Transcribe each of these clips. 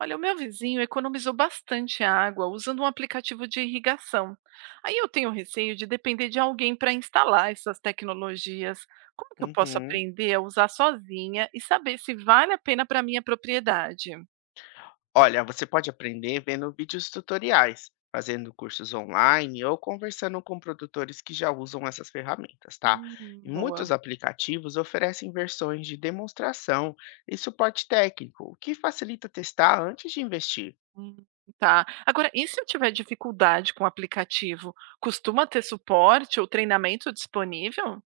Olha, o meu vizinho economizou bastante água usando um aplicativo de irrigação. Aí eu tenho receio de depender de alguém para instalar essas tecnologias. Como que eu posso Uhum. aprender a usar sozinha e saber se vale a pena para minha propriedade? Olha, você pode aprender vendo vídeos tutoriais, fazendo cursos online ou conversando com produtores que já usam essas ferramentas, tá? E Boa. muitos aplicativos oferecem versões de demonstração e suporte técnico, o que facilita testar antes de investir. Hum, tá. Agora, e se eu tiver dificuldade com o aplicativo, costuma ter suporte ou treinamento disponível?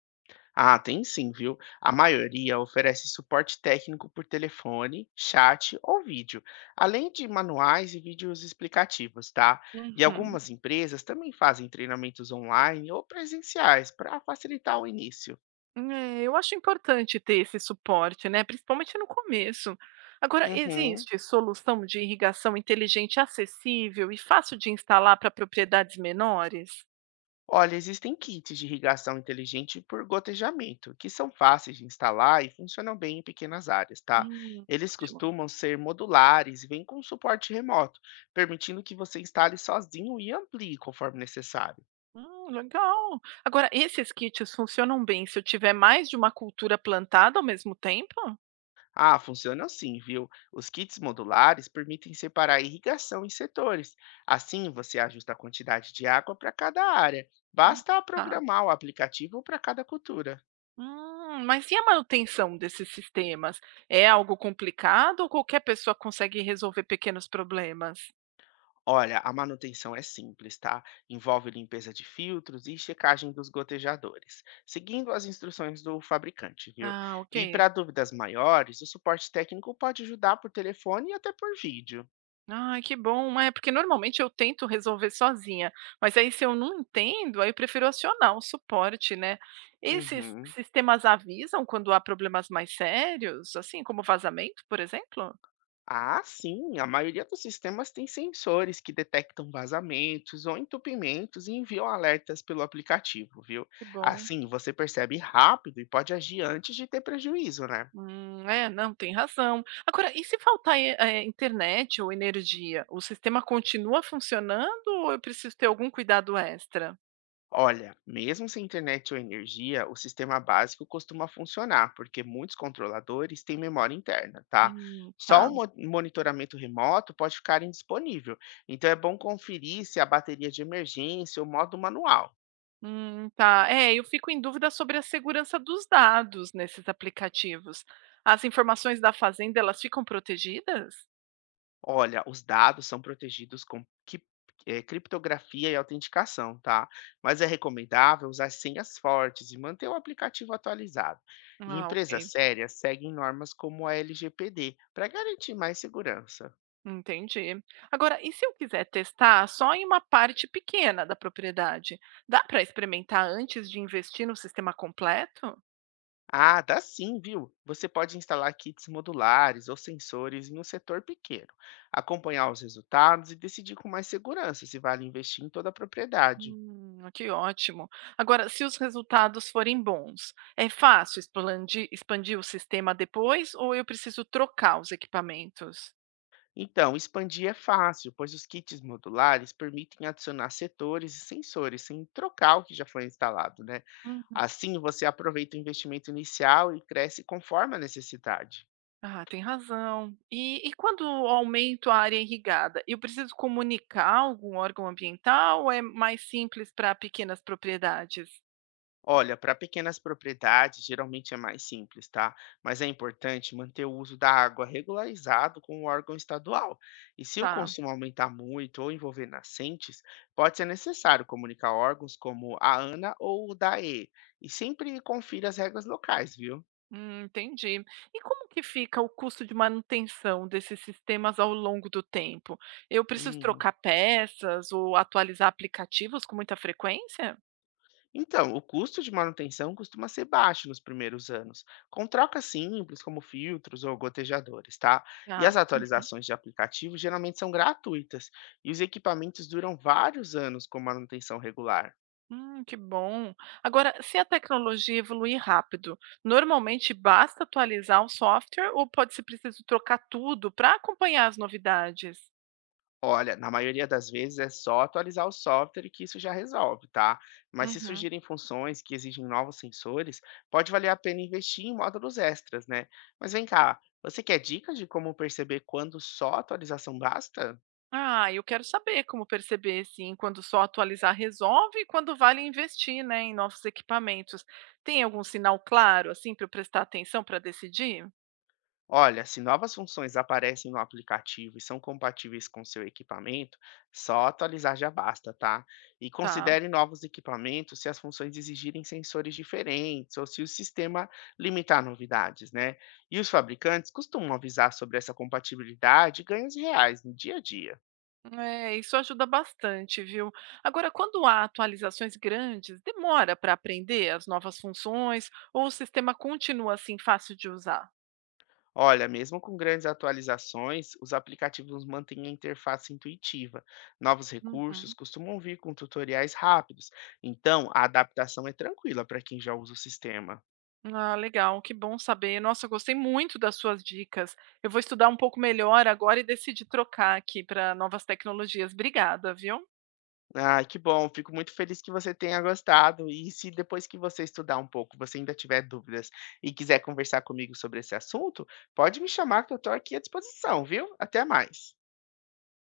Ah, tem sim, viu? A maioria oferece suporte técnico por telefone, chat ou vídeo, além de manuais e vídeos explicativos, tá? E Uhum. algumas empresas também fazem treinamentos online ou presenciais para facilitar o início. É, eu acho importante ter esse suporte, né, principalmente no começo. Agora, Uhum. existe solução de irrigação inteligente acessível e fácil de instalar para propriedades menores? Olha, existem kits de irrigação inteligente por gotejamento, que são fáceis de instalar e funcionam bem em pequenas áreas, tá? Eles Ótimo. costumam ser modulares e vêm com suporte remoto, permitindo que você instale sozinho e amplie conforme necessário. Legal. Agora, esses kits funcionam bem se eu tiver mais de uma cultura plantada ao mesmo tempo? Ah, funcionam sim, viu? Os kits modulares permitem separar a irrigação em setores. Assim, você ajusta a quantidade de água para cada área. Hum, Basta Tá. programar o aplicativo para cada cultura. Mas e a manutenção desses sistemas? É algo complicado ou qualquer pessoa consegue resolver pequenos problemas? Olha, a manutenção é simples, tá? Envolve limpeza de filtros e checagem dos gotejadores, seguindo as instruções do fabricante, viu? Ah, E ok. para dúvidas maiores, o suporte técnico pode ajudar por telefone e até por vídeo. Ai, que bom. É, porque normalmente eu tento resolver sozinha, mas aí se eu não entendo, aí eu prefiro acionar o suporte, né. Esses Uhum. sistemas avisam quando há problemas mais sérios, assim, como vazamento, por exemplo? Ah, sim, a maioria dos sistemas tem sensores que detectam vazamentos ou entupimentos e enviam alertas pelo aplicativo, viu? Que bom. Assim, você percebe rápido e pode agir antes de ter prejuízo, né? É, não, tem razão. Agora, e se faltar, internet ou energia, o sistema continua funcionando ou eu preciso ter algum cuidado extra? Olha, mesmo sem internet ou energia, o sistema básico costuma funcionar, porque muitos controladores têm memória interna, tá? Só Tá. o monitoramento remoto pode ficar indisponível, então é bom conferir se a bateria de emergência ou modo manual. Tá. É, eu fico em dúvida sobre a segurança dos dados nesses aplicativos. As informações da fazenda, elas ficam protegidas? Olha, os dados são protegidos com criptografia e autenticação, tá? Mas é recomendável usar senhas fortes e manter o aplicativo atualizado. E Ah, ok. empresas sérias seguem normas como a LGPD para garantir mais segurança. Entendi. Agora, e se eu quiser testar só em uma parte pequena da propriedade? Dá para experimentar antes de investir no sistema completo? Ah, dá sim, viu? Você pode instalar kits modulares ou sensores em um setor pequeno, acompanhar os resultados e decidir com mais segurança se vale investir em toda a propriedade. Que ótimo. Agora, se os resultados forem bons, é fácil expandir, expandir o sistema depois ou eu preciso trocar os equipamentos? Então, expandir é fácil, pois os kits modulares permitem adicionar setores e sensores sem trocar o que já foi instalado, né? Assim, você aproveita o investimento inicial e cresce conforme a necessidade. Ah, tem razão. E quando eu aumento a área irrigada, eu preciso comunicar a algum órgão ambiental ou é mais simples para pequenas propriedades? Olha, para pequenas propriedades geralmente é mais simples, tá? Mas é importante manter o uso da água regularizado com o órgão estadual. E se o Tá, consumo aumentar muito ou envolver nascentes, pode ser necessário comunicar órgãos como a ANA ou o DAE. E sempre confira as regras locais, viu? Entendi. E como que fica o custo de manutenção desses sistemas ao longo do tempo? Eu preciso Hum. trocar peças ou atualizar aplicativos com muita frequência? Então, o custo de manutenção costuma ser baixo nos primeiros anos, com trocas simples como filtros ou gotejadores, tá? E as Tá. atualizações de aplicativo geralmente são gratuitas, e os equipamentos duram vários anos com manutenção regular. Que bom. Agora, se a tecnologia evoluir rápido, normalmente basta atualizar o software ou pode ser preciso trocar tudo para acompanhar as novidades? Olha, na maioria das vezes é só atualizar o software que isso já resolve, tá? Mas se Uhum. surgirem funções que exigem novos sensores, pode valer a pena investir em módulos extras, né? Mas vem cá, você quer dicas de como perceber quando só atualização basta? Ah, eu quero saber como perceber, sim, quando só atualizar resolve e quando vale investir, né, em novos equipamentos. Tem algum sinal claro, assim, para eu prestar atenção para decidir? Olha, se novas funções aparecem no aplicativo e são compatíveis com seu equipamento, só atualizar já basta, tá? E Tá. considere novos equipamentos se as funções exigirem sensores diferentes ou se o sistema limitar novidades, né? E os fabricantes costumam avisar sobre essa compatibilidade e ganhos reais no dia a dia. É, isso ajuda bastante, viu? Agora, quando há atualizações grandes, demora para aprender as novas funções ou o sistema continua assim fácil de usar? Olha, mesmo com grandes atualizações, os aplicativos mantêm a interface intuitiva. Novos recursos Uhum. costumam vir com tutoriais rápidos, então a adaptação é tranquila para quem já usa o sistema. Ah, legal, que bom saber. Nossa, eu gostei muito das suas dicas. Eu vou estudar um pouco melhor agora e decidir trocar aqui para novas tecnologias. Obrigada, viu? Ah, que bom, fico muito feliz que você tenha gostado. E se depois que você estudar um pouco, você ainda tiver dúvidas e quiser conversar comigo sobre esse assunto, pode me chamar que eu estou aqui à disposição, viu? Até mais.